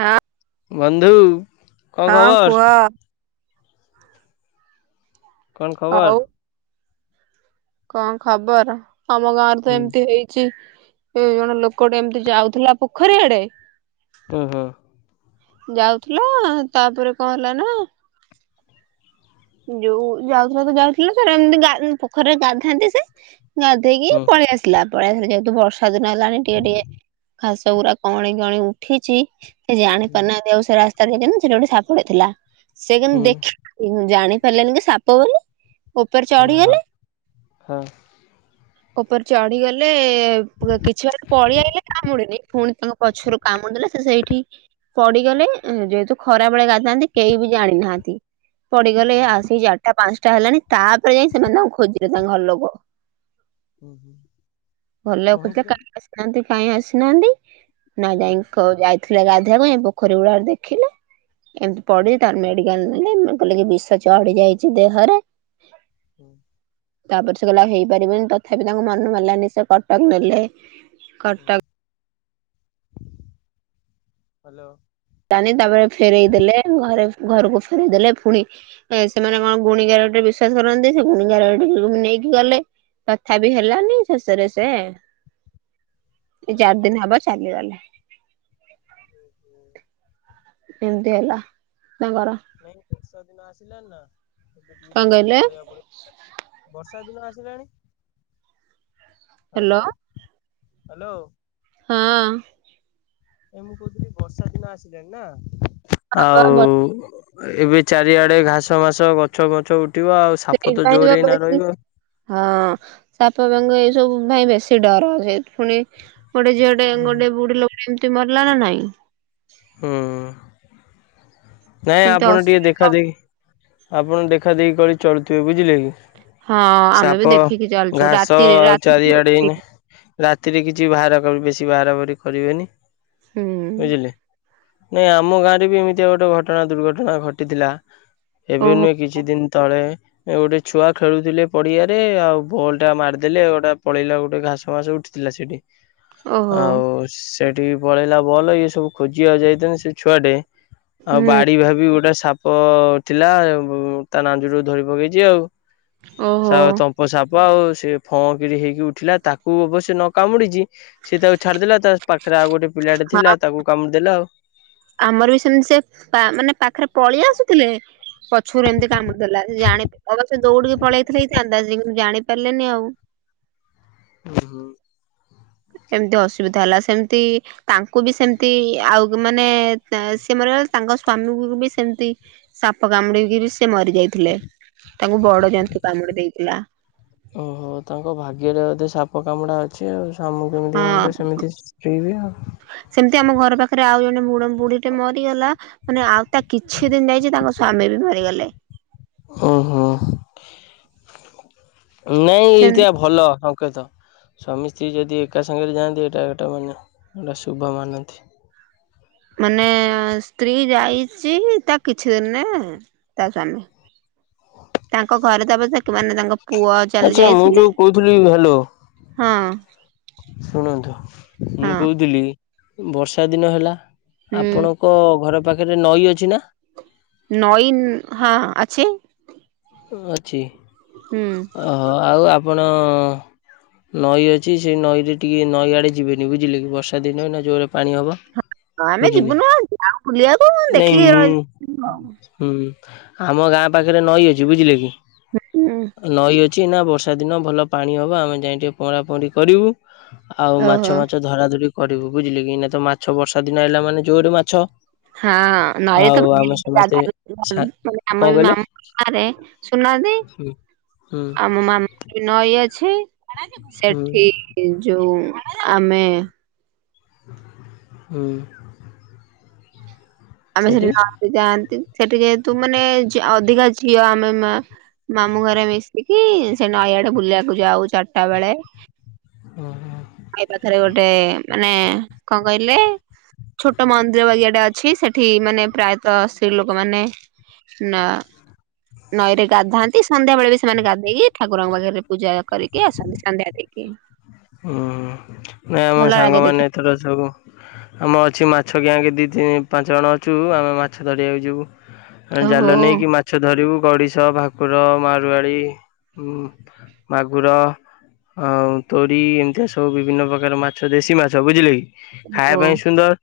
ହଁ। ବନ୍ଧୁ। କଣ ହଁ ଖବର କୁହ? କଣ ହଉ ଖବର? କଣ ଖବର। ଆମ ଗାଁରେ ତ ହୁଁ ଏମିତି ହେଇଚି ଏ ଜଣେ ଲୋକଟେ ଏମିତି ଯାଉଥିଲା ପୋଖରୀ ଆଡେ। ହୁଁ ହୁଁ। ଯାଉଥିଲା ତାପରେ କଣ ହେଲା ନା ଯୋଉ ଯାଉଥିଲା ତ ଯାଉଥିଲା ତ ଏମିତି ପୋଖରୀରେ ଗାଧାନ୍ତି ସେ ଗଧେଇକି ହୁଁ ପଳେଇ ଆସିଲା। ପଳେଇ ଆସିଲେ ଯେହେତୁ ବର୍ଷା ଦିନ ହେଲାଣି ଟିକେ ଟିକେ ଘାସ ଗୁାରା କଅଁଳି କଅଁଳି ଉଠିଚି। ସେ ହୁଁ ଜାଣିପାରୁନାହାନ୍ତି ଆଉ ସେ ରାସ୍ତାରେ ଯାଇଛନ୍ତି। ସେଇଠି ଗୋଟେ ସେପଟେ ଥିଲା। ସେ ହୁଁ କିନ୍ତୁ ହଁ ହଁ। ହୁଁ ହୁଁ ଦେଖିନାହା ଜାଣି ପାରିଲେନି କି ସାପ ବୋଲି। ଉପରେ ଚଢିଗଲେ ଆହା ହଁ। ଉପରେ ଚଢିଗଲେ କିଛି ବ ପଳିଆଇଲେ କାମୁଡିନି। ପୁଣି ତାଙ୍କ ପଛରୁ କାମୁଡି ଦେଲା ସେ ସେଇଠି ପଡିଗଲେ। ଯେହେତୁ ଖରାବେଳେ ଗାଧାନ୍ତି। କେହି ବି ଜାଣି ନାହାନ୍ତି। ପଡିଗଲେ ଆସିିକି ଚାରିଟା ପାଞ୍ଚଟା ହେଲାଣି। ତାପରେ ଯାଇ ସେମାନେ ତାଙ୍କୁ ଖୋଜିଲେ ତାଙ୍କ ଘର ଲୋକ। ଘର କଣ ଲୋକ ଖୋଜିଲେ ହେଇଛି କାଇଁ ତାପରେ? ଆସିନାହାନ୍ତି କାଇଁ ଆସିନାହାନ୍ତି। ନା ଯାଇ କ ଯାଇଥିଲେ ଗଧେଇଆକୁ ଯାଇ ପୋଖରୀ ହୁଡାରେ ଦେଖିଲେ। ଏମିତି ପଡି ତାର ନେଡି କାଲ ନେଲେ କହିଲେ କି ବିଷ ଚଢି ଯାଇଛି ଦେହରେ। ହଁ। ତାପରେ ସେ କହିଲଲେ ଆଉ ହେଇପାରିବନି। ତଥାପି ତାଙ୍କ ମନ ମାରିଲାନି ସେ କଟକ ନେଲେ। କଟକ। ହାଲୋ। [inaudible] ତାପରେ ଫେରେଇ ଦେଲେ। ଘରେ ଘରକୁ ଫେରଇ ଦେେଲେ। ପୁଣି ସେମାନେ କଣ ଗୁଣି ଗାରେଡ଼ି ରେ ବି ବିଶ୍ୱାସ କରନ୍ତି। ସେ ଗୁଣି ଗରେଡିକୁ ନେଇକି ଗଲେ। ତଥା ବିି ହେଲାନି। ଶେଷରେ ସେ ଏ ଚାରି ଦିନ ହବ ଚାଲିଗଲେ। ହୁଁ। ଏମିତି ହେଲା ତାଙ୍କର। ନାଇଁ ବର୍ଷା ଦିନ ଆସିଲାଣି ନା ଏବେ ଟିକେ କଣ ଦେଖିକି କହିଲେ ଚଳିବାକୁ ପଡ଼ିବ। ବର୍ଷ ବର୍ଷା ଦିନ ଆସିଲାଣି। Hello hello hello. ହଁ। ଏ ମୁଁ କହୁଥିଲି ବର୍ଷା ଦିନ ଆସିଲାଣି ନା ହଁ ଆଉ ଏବେ ଚାରିଆଡେ ଘାସ ମାସ ଗଛ ଫଛ ଉ [inaudible] ହଁ। ସାପ, ବେଙ୍ଗ ଏସବୁ ପାଇଁ ବେଶୀ ଡର। ପୁଣି ଗୋଟେ ଝିଅ ଟେ ଗୋଟେ ବୁଢ଼ୀ ଲୋକ ରେ ଏମିତି [inaudible] ମାରିଲା ନା ନାଇଁ? ହୁଁ। ନାଇଁ ସେମିତି ଆପଣ ଟିକେ ଅସୁବିଧା ଦେଖା ଦେଖି ଆପଣ ଦେଖା ଦେଖି କରି ଚଳୁଥିବେ ବୁଝିଲେ କି? ହଁ ଆମେ ବି ସାପ, ଦେଖିକି ଚାଲିଛୁ ଘାସ ରାତିରେ ଆଉ ରାତି ଚାରିଆଡେ ଏଇନେ। ରାତିରେ କିଛି ବାହାର କ ବେଶି ବାହାର ବାହାରି କରିବେନି। ହୁଁ ବୁଝିଲେ। ନାଇଁ ଆମ ଗାଁରେ ବି ଏମିତିଆ ଗୋଟେ ଘଟଣା ଦୁର୍ଘଟଣା ଘଟିଥିଲା। ଏବେ ଓହୋ ନୁହେଁ କିଛି ଦିନ ତଳେ ଗୋଟେ ଛୁଆ ଖେଳୁଥିଲେ ପଡିଆରେ। ଆଉ ବଲ୍ ଟା ମାରିଦେଲେ ଗୋଟେ ପଳେଇଲା ଗୋଟେ ଘାସ ଫାସ ଉଠି। ଥିଲା ସେଇଠି। ଓହୋ ଆଉ ସେଠି ପଳେଇଲା ବଲ। ଇଏ ସବୁ ଖୋଜିିବାକୁ ଯାଇଛନ୍ତି। ସେ ଛୁଆ ଟେ। ଆଉ ହୁଁ ବାଡି ଭାବି ଗୋଟେ ସାପ ପ ଥିଲା। ତା ନାଞ୍ଜରୁ ଧରି ପକେଇଛି ଆଉ। ଓହୋ ତମ୍ପ ସାପ ଆଉ। ସେ ଫଁ କିରି ହେଇକି ଉଠିଲା। ତାକୁ ଅବଶ୍ୟ ନ କାମୁଡିଛି। ସେ ତାକୁ ଛାଡିଦେଲା। ତା ପାଖରେ ଆଉ ଗୋଟେ ପିଲାଟେ ହଁ ଥିଲା ତାକୁ କାମୁଡିଦେଲା ଆଉ। ଆମର ବି ସେମିତି ସେ ମାନେ ପାଖରେ ପଳେଇ ଆସୁଥିଲେ। ପଛରୁ ଏମିତି କାମୁଡ଼ି ଦେଲା ସେ ଜାଣି ସେ ଦୌଡିକି ପଳେଇଥିଲେ ଏଇ ଅନ୍ଦାଜ ସେ କିନ୍ତୁ ଜାଣି ପାରିଲେନି ଆଉ। ହୁଁ ହୁଁ। ଏମତି ଅସୁବିଧା ହେଲା ସେମିତି ତାଙ୍କୁ ବି ସେମତି ଆଉ ମାନେ ସେମାନେ ତାଙ୍କ ସ୍ଵାମୀ ବି ସେମିତି ସାପ କାମୁଡିକି ବି ସେ ମରି ଯାଇଥିଲେ। ତାଙ୍କୁ ବଡ ଜନ୍ତୁ କାମୁଡି ଦେଇଥିଲା। ଓହୋ ତାଙ୍କ ଭାଗ୍ୟରେ ବୋଧେ ସାପ କାମୁଡା ଅଛି ଆଉ। ଆମ କେମିତି ହଁ ମିଳିଲେ ସେମିତି ସ୍ତ୍ରୀ ବି ଆଉ। ମେ ବୁଡିକି ବୁଢ ଟେ ମରିଗଲା ମାନେ ଆଉ ତା କିଛି ଦିନ ଯାଇଛି ତାଙ୍କ ସ୍ଵାମୀ ବି ମରିଗଲେ। ଓହୋ ନାଇଁ ସେମ ଏଆ ଭଲ। କେଦ ସ୍ୱାମୀ ସ୍ତ୍ରୀ ଯଦି ଏକା ସାଙ୍ଗରେ ଯାଆନ୍ତି ଏଇଟା ଏଟା ମାନେ ଗଟା ଶୁଭ ମାନନ୍ତି। ମାନେ ସ୍ତ୍ରୀ ଯାଇଛି ତା କିଛି ଦିନ ନା ତ ସା ତାଙ୍କ ଘରେ ତବ ସେ ମାନେ ତାଙ୍କ ପୁଅ ଚାଲି ଆଚ୍ଛା ମୁଁ ଯୋଉ ଯାଇଥିଲେ କହୁଥିଲି ହ୍ୟାଲୋ ହଁ। ଶୁଣନ୍ତୁ। ହଁ ମୁଁ କହୁଥିଲି ବର୍ଷାଦିନ ହେଲା ହୁଁ ଆପଣଙ୍କ ଘର ପାଖରେ ନଈ ଅଛି ନା? ନଈ ନ ହଁ ଅଛି। ଉଁ ଅଛି। ହୁଁ ଓହୋ ଆଉ ଆପଣ ନଈ ଅଛି ସେଇ ନଈରେ ଟିକେ ନଈ ଆଡେ ଯିବେନି ବୁଝିଲେ କି, ବର୍ଷା ଦିନ ନା ଜୋର ପାଣି ହବ ହଁ ଆମେ ବୁଝିଲେ ଯିବୁନୁ ଆଉ ଯାଉ ବୁଲିବାକୁ ନାଇଁ ଦେଖିକି ମୁଁ ରହି ହୁଁ ଆମ ଗାଁ ପାଖରେ ନଈ ଅଛି, ବୁଝିଲେ କି? ହୁଁ ନଈ ଅଛି ନା ବର୍ଷା ଦିନ ଭଲ ପାଣି ହବ ଆମେ ଯାଇଁ ଟିକେ ପହଁରା ପହଁରି କରିବୁ ଆଉ ଓହୋ ମାଛ ମାଛ ଧରା ଧରି କରିବୁ ବୁଝିଲେ କି, ଏଇନା ତ ମାଛ ବର୍ଷା ଦିନ ଆଇଲା ମାନେ ଜୋରେ ମାଛ ଆଉ ଆମେ ସମସ୍ତେ ସା କଣ କହିଲେ [unintelligible] ହୁଁ। ହୁଁ ଆମ ମାମାରେ ବି ନଈ ଅଛି ହୁଁ ସେଠି ଯୋଉ ଆମେ ହୁଁ। ଆମେ ସେଠି ନଈକି ଯାଆନ୍ତି, ସେଠି ଯେହେତୁ ମାନେ ଅଧିକା ଝିଅ ଆମେ ମା ମାମୁଁ ଘରେ ମିଶିକି ସେ ନଈଆଡେ ବୁଲିବାକୁ ଯାଉ ଚାରିଟା ବେଳେ ଓହୋ। ନଈ ପାଖରେ ଗୋଟେ ମାନେ କଣ କହିଲେ ଛୋଟ ମନ୍ଦିର ବାଗିଆଟେ ଅଛି, ସେ ଠି ମାନେ ପ୍ରାୟତଃ ସ୍ତ୍ରୀ ଲୋକମାନେ ନା ନଈରେ ଗାଧାନ୍ତି, ସନ୍ଧ୍ୟାବେଳେ ବି ସେମାନେ ଗାଧେଇକି ଠାକୁରଙ୍କ ପାଖରେ ପୂଜା କରିକି ଆସନ୍ତି, ସନ୍ଧ୍ୟା ଦେଇକି। ହୁଁ ହୁଁ ନାଇଁ ଆମ ଭଲ ଲାଗେ ସାଙ୍ଗମାନେ ଦେଖିବାକୁ ଏଥର ସବୁ ଆମ ଅଛି ମା ମାଛ ଗ୍ୟାଙ୍ଗ ଦି ତିନି ପାଞ୍ଚ ଜଣ ଅଛୁ, ଆମେ ମାଛ ଧରିବାକୁ ଯିବୁ। ଆମେ ଓହୋ ଜାଲ ନେଇକି ମାଛ ଧରିବୁ ଗଡିଶ, ଭାକୁର, ମାରୁଆଳି, ଉମ୍ ମାଗୁର ଆଉ ତୋରି ଏମିତିଆ ସବୁ ବିଭିନ୍ନ ପ୍ରକାର ମାଛ ଦେଶୀ ମାଛ, ବୁଝିଲେ କି ଖାଇବା ଓହୋ ପାଇଁ ସୁନ୍ଦର,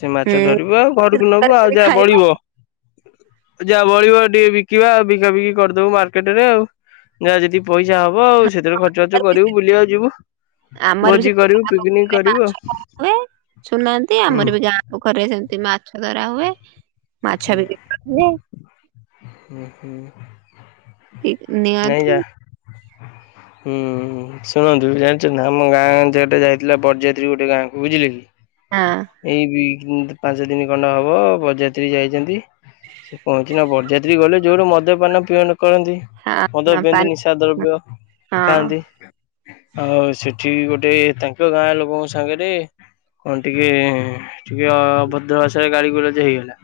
ସେ ହୁଁ ମାଛ ଧରିବ ଆଉ ଘରକୁ ନବୁ, ଆଉ ତରକାରୀ ଯାହା ଖାଇବା ବଳିବ ଯାହା ବଳିବ ଟିକେ ବିକିବା, ବିକା ବିକି କରିଦବୁ ମାର୍କେଟରେ ଆଉ। ଯାହା ଯେତିକି ପଇସା ହବ ଆଉ। ସେଥିରେ ଖର୍ଚ୍ଚ ବାର୍ଚ୍ଚ ତରକାରୀ କରିବୁ ବୁଲିବାକୁ ଯିବୁ ଆମର ବି ଭୋଜି ସେମିତି କରିବୁ ଗାଁ ପିକନିକ ପୋଖରୀରେ କରିବୁ ଆଉ ମାଛ ଧରାହୁଏ ଶୁଣୁନାହାଁନ୍ତି, ହୁଁ। ଆମର ବି ଗାଁ ପାଖରେ ସେମିତି ମାଛ ଧରା ହୁଏ, ମାଛ ବି ବିକ୍ରି ହୁଏ ଉ ହୁଁ। ଇ ନିହାତି ହ ହୁଁ ହୁଁ ଶୁଣନ୍ତୁ ଜାଣିଛନ୍ତି ଆମ ଗାଁ ଝିଅଟେ ଯାଇଥିଲା ବରଯାତ୍ରୀ ଗୋଟେ ଗାଁକୁ, ବୁଝିଲେ କି? ହଁ ଏଇ ଦି ପାଞ୍ଚ ଦିନି ଖଣ୍ଡେ ହବ ବରଯାତ୍ରୀ ଯାଇଚନ୍ତି ସେ କଣ ହେଇଚି ନା, ବରଯାତ୍ରୀ ଗଲେ ଜୋର ମଦ୍ୟପାନ ପିଅନ କରନ୍ତି ହଁ ମଦ ହଁ ପିଅନ୍ତି, ପାଣି ନିଶା ଦ୍ରବ୍ୟ ହଁ ଖାଆନ୍ତି, ଆଉ ସେଠ ଠି ବି ଗୋଟେ ତାଙ୍କ ଗାଁ ଲୋକଙ୍କ ସାଙ୍ଗରେ କଣ ଟିକେ ଟିକେ ଟିକେ ଅଭଦ୍ର ଭାଷାରେ ଗାଳି ଗୁଲଚ ହେଇଗଲା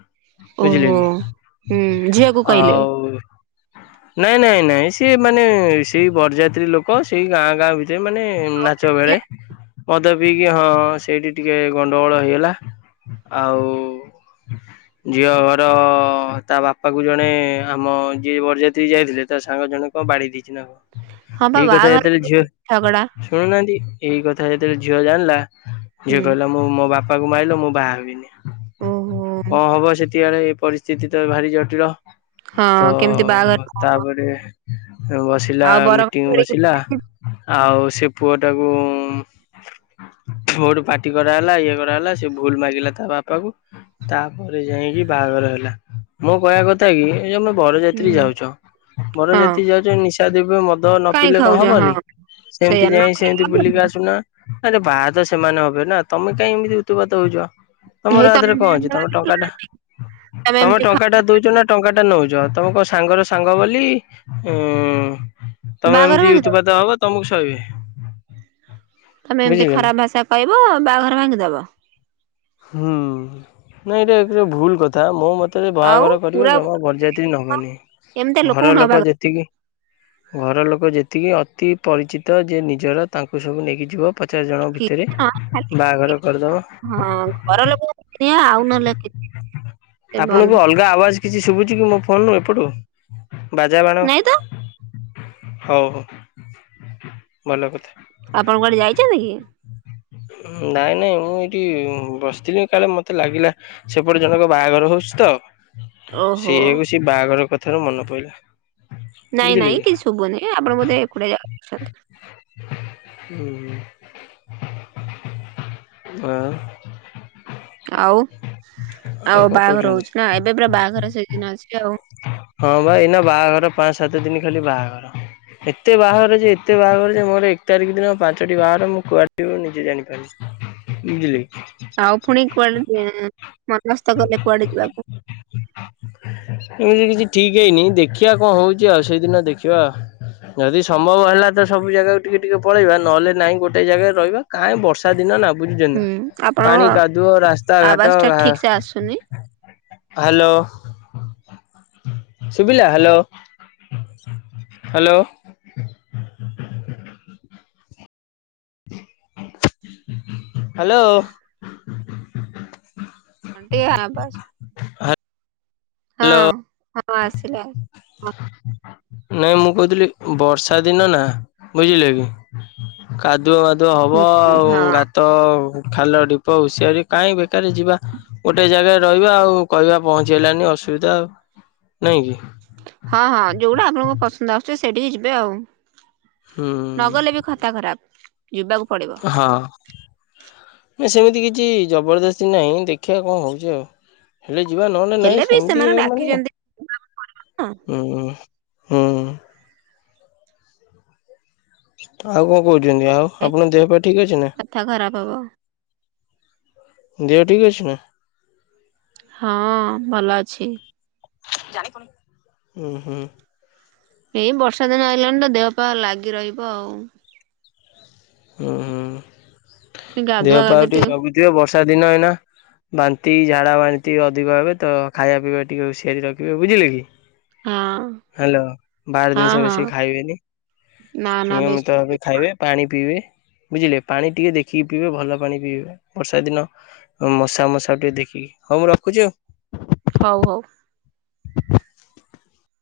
ବୁଝିଲେ ଓହୋ କି? ହୁଁ ଝିଅକୁ କହିଲେ ଆଉ ନାଇଁ ନାଇଁ ନାଇଁ ସିଏ ମାନେ ସେଇ ବରଯାତ୍ରୀ ଲୋକ ସେଇ ଗାଁ ଗାଁ ଭିତ ରେ ମାନେ ନାଚ ବେଳେ ମଦ ପିଇକି ହଁ ସେଇଠି ଟିକେ ଟିକେ ଗଣ୍ଡଗୋଳ ହେଇଗଲା ଆଉ ଝିଅ ଘର ତା ବାପାକୁ ଜଣେ ଆମ ଯିଏ ବରଯାତ୍ରୀ ଯାଇଥିଲେ ତା ସାଙ୍ଗ ଜଣେ କଣ ବାଡେଇ ଦେଇଚି ନା କଣ? ହଁ ବା ଏଇ କଥା ବାହାଘର ଯେତେବେଳେ ଝିଅ, ଝଗଡା ଶୁଣୁନାହାଁନ୍ତି ଏଇ କଥା ଯେତେବେଳେ ଝିଅ ଜାଣିଲା ଝିଅ ହୁଁ କହିଲା ମୁଁ ମୋ ବାପା କୁ ମାରିଲୁ ମୁଁ ବାହା ହେବିନି। ଓହୋ କଁ ହବ ସେତିକାବଳେ ଏଇ ପରିସ୍ଥିତି ତ ଭାରି ଜଟିଳ। ହଁ ତ କେମିତି ବାହାଘର ହବ ତାପରେ ବସିଲା ଆଉ ବର ମିଟିଂ କଣ ଧରିକି ବସିଲା ଆଉ। ସେ ପୁଅ ଟାକୁ ଭର ପାାର୍ଟି କରାହେଲା ଇଏ କରାହେଲା ସେ ଭୁଲ ମାଗିଲା ତା ବାପାକୁ ତାପରେ ଯାଇକି ବାହାଘର ହେଲା। ମୁଁ କହିବା କଥା କି ଆମେ ହୁଁ ବରଯାତ୍ରୀ ଯାଉଛ ହଁ ବରଯାତ୍ରୀ ଯାଉଛ ନିଶା ଦବ୍ୟ ମଦ ମଦ ନ କାଇଁ ପିିଲଲେ କଣ ଖାଉଛ ହଁ ହବନି ସେମିତି ସେଇଆ ନ ଯାଇ ଖାଇଲେ ସେମିତି ବୁଲିକି ହବନି ଆସୁନା। ଆରେ ବାହାତ ସେମାନେ ହବେ ନା ତମେ କାଇହିଁ ଏମିତି ଉତୁ ପାତ ହଉଛ। ତମର ହେଇ ତମେ ଆଥେର କଣ ଅଛି ବାହାଘର ତମେ ଟଙ୍କା ଭାଙ୍ଗିଦେଲ? ଟା ତମେ ଏମିତି ଖା ଟଙ୍କା ଟା ଦଉଛ ନା ଟଙ୍କାଟା ଟା ନଉଛ ତମ କ ସାଙ୍ଗର ସାଙ୍ଗ ବୋଲି ଉ ତମେ ବାହାଘର ଏମିତି ଭାଙ୍ଗିଦବ। ଉତୁପାତ ହବ ତମକୁ ଶହିବେ। ତମେ ଏମତି ଖରାପ ଭାଷା କହିବ ବାହାଘର ଭାଙ୍ଗିଦବ। ହୁଁ ନାଇଁ ଏଇଟାଟେ ଭୁଲ କଥା ମୋ ମତେ ତେ ଆଉ ବାହାଘର କରିବ ପୁରା ଜମା ବରଯାତ୍ରୀ ନବନି ଏମିତି ଲୋକଙ୍କୁ ଘର ନବା ଲୋକ ଯେତିକି ଘର ଲୋକ ଯେତିକି ଅତି ପରିଚିତ ଯେ ନିଜର ତାଙ୍କୁ ସବୁ ନେଇକି ଯିବ ପଚାଶ ଜଣଙ୍କ କି ଭିତରେ ବାହାଘର କରିଦେବ। ଘରଲୋକଙ୍କୁ ନିଅ ଆଉ ନହେଲେକି ସେ ଆପଣଙ୍କୁ ବନ୍ଧୁ ଅଲଗା ଆବାଜ କିଛି ଶୁଭୁଛି କି ମୋ ଫୋନ୍ରରୁ ଏପଟୁ ବାଜା ବାଣ? ନାଇଁ ତ ହଉ ହଉ ଭଲ କଥା। ଆପଣଙ୍କ କୁଆଡେ ଯାଇଛନ୍ତିଛନ୍ତି କି? ନାଇଁ ନାଇଁ ମୁଁ ଏଇଠି ବସିଥିଲି କାଳେ ମତେ ଲାଗିଲା ସେପଟେ ଜଣକ ବାହାଘର ହଉଛି। ତ ଓହୋ ସେଇକୁ ସେ ବାହାଘର କଥାର ମନେ ପଡିଲା। ନାଇଁ ନାଇଁ କିଛି ଶୁଭୁନହିଁ ଆପଣ ବୋଧେ ଏକୁଟି ଯାଗାରେ ଅଛନ୍ତି ହୁଁ। ଆଁ। ଆଉ ଆଉ ବାହାଘର କହୁଛନ୍ତି? ହଉଛି ନା ଏବେ ପୁରା ବାହାଘର ସେଦିନ ଅଛି ଆଉ। ହଁ ଵାଏଇନା ବାହାଘର ପାଞ୍ଚ ସାତ ଦିନ ଖାଲି ବାହାଘର। ଏତେ ବାହାଘର ଯେ ଏତେ ବାହାଘର ଯେ ମୋର ଏକ ତାରିଖ ଦିନ ପାଞ୍ଚଟି ବାହାଘ ମୁଁ କୁଆଡେ ଯିବି ନିଜେ ଜାଣିପାରୁନି। ବୁଝିଲି। ଆଉ ପୁଣିି କୁଆଡେ ହେଁ। ମନସ୍ତ୍ କଲେ କୁଆଡେ ଯିବାକୁ। ଏମିତି କିଛି ଠିକ୍ ହେଇନି ଦେଖିବା କଣ ହେଉଛି ଆଉ ସେଇଦିନ ଦେଖିବା। ଯଦି ସମ୍ଭବ ହେଲା ତ ସବୁ ଜାଗାକୁ ଟିକେ ଟିକେ ପଳେଇବା ନହେଲେ ନାଇଁ ଗୋଟେ ଜାଗାରେ ରହିବା କାହିଁ ବର୍ଷା ଦିନ ନା ବୁଝୁଛନା ହୁଁ ଆପଣଙ୍କ ପାଣି କାଦୁଅ ରାସ୍ତା ଘାଟ ଆବାଜ ଟା ଠିକ ସେ ଆସୁନି ହ୍ୟାଲୋ ସୁବିଲ ହ୍ୟାଲୋ। ହ୍ୟାଲୋ। ହ୍ୟାଲୋ। ଟିକେ ଆବଜ୍। ହ୍ୟାଲୋ ହଁ ହଁ ଆସିଲ ଆ ନାଇଁ ମୁଁ କହୁଥିଲି ବର୍ଷା ଦିନ ନା ବୁଝିଲେ କି କା ଧୁଆ ମାଧୁଅ ହବ ହଁ ଆଉ ହଁ ଗାତ। ଖାଲ ଢିପ ହୁଷିଆରି କାହିଁ ବେକାର ଯିବା ଗୋଟେ ଜାଗାରେ ରହିବା ଆଉ କହିବା ପହଚିହେଲାନି ଅଶୁ ଅସବିଧା ଆଉ ନାଇଁ କି? ହଁ ହଁ ଯୋଉଟା ଆପଣଙ୍କୁ ପସନ୍ଦ ଆସୁଛି ସେଇଠିକି ଯିବେ ଆଉ। ହୁଁ ନଗଲେ ବି ଖଥା ଖରାପ ଯିବାକୁ ପଡିବ। ହଁ ନା ସେମିତି କିଛି ଜବରଦସ୍ତି ନାହିଁ ଦେଖିବା କଣ ହେଉଛି ଆଉ। ହେଲେ ଯିବା ନହେଲେ ନାଇଁ ହେଲେ ବି ସେମିତି ସେମାନେ ମାନେ ଡାକିଛନ୍ତି ନା ହୁଁ। ହୁଁ। ଆଉ କଣ କହୁଛନ୍ତି ଆଉ ଆପଣଙ୍କ ଦେହ ପାଇଁ ଠିକ ଅଛି ନା? କଥା ଖରାପ ହବ ଦେହ ଠିକ ଅଛ ନା? ହଁ ଭଲ ଅଛି। ହୁଁ ହୁଁ। ଏଇ ବର୍ଷା ଦିନ ଆଇଲାଣି ତ ଦେହ ପା ଲାଗି ରହିବ ଆଉ। ହୁଁ ଗାଧୁଆ ଗାଧୁ ଦେହପାଉ ଟିକେ ଜଗୁଥିବ ବର୍ଷା ଦିନ ଏ ବାନ୍ତି ଝାଡା ବାନ୍ତି ଅଧିକ ହେବେ ତ ଖାଇବା ପିଇବା ଟିକେ ହୁସିିଆରି ରଖିବେ ବୁଝିଲେ କି? ହଁ ହ୍ୟାଲୋ ବାହାର ହଁ ଜିନିଷ ହଁ ବେଶୀ ଖାଇବେନି। ନା ନା ବେଶୀ ନିୟମିତ ଭାବେ ଖାଇବେ ପାଣି ପିଇବେ। ବୁଝିଲେ ପାଣି ଟିକେ ଦେଖିକି ପିଇବେ ଭଲ ପାଣି ପିଇବେ ବର୍ଷା ଦିନ ମଶା ମଶା ଟିକେ ଦେ ହଉ ମୁଁ ରଖୁଚି ଆଉ? ହଉ ହଉ। [inaudible]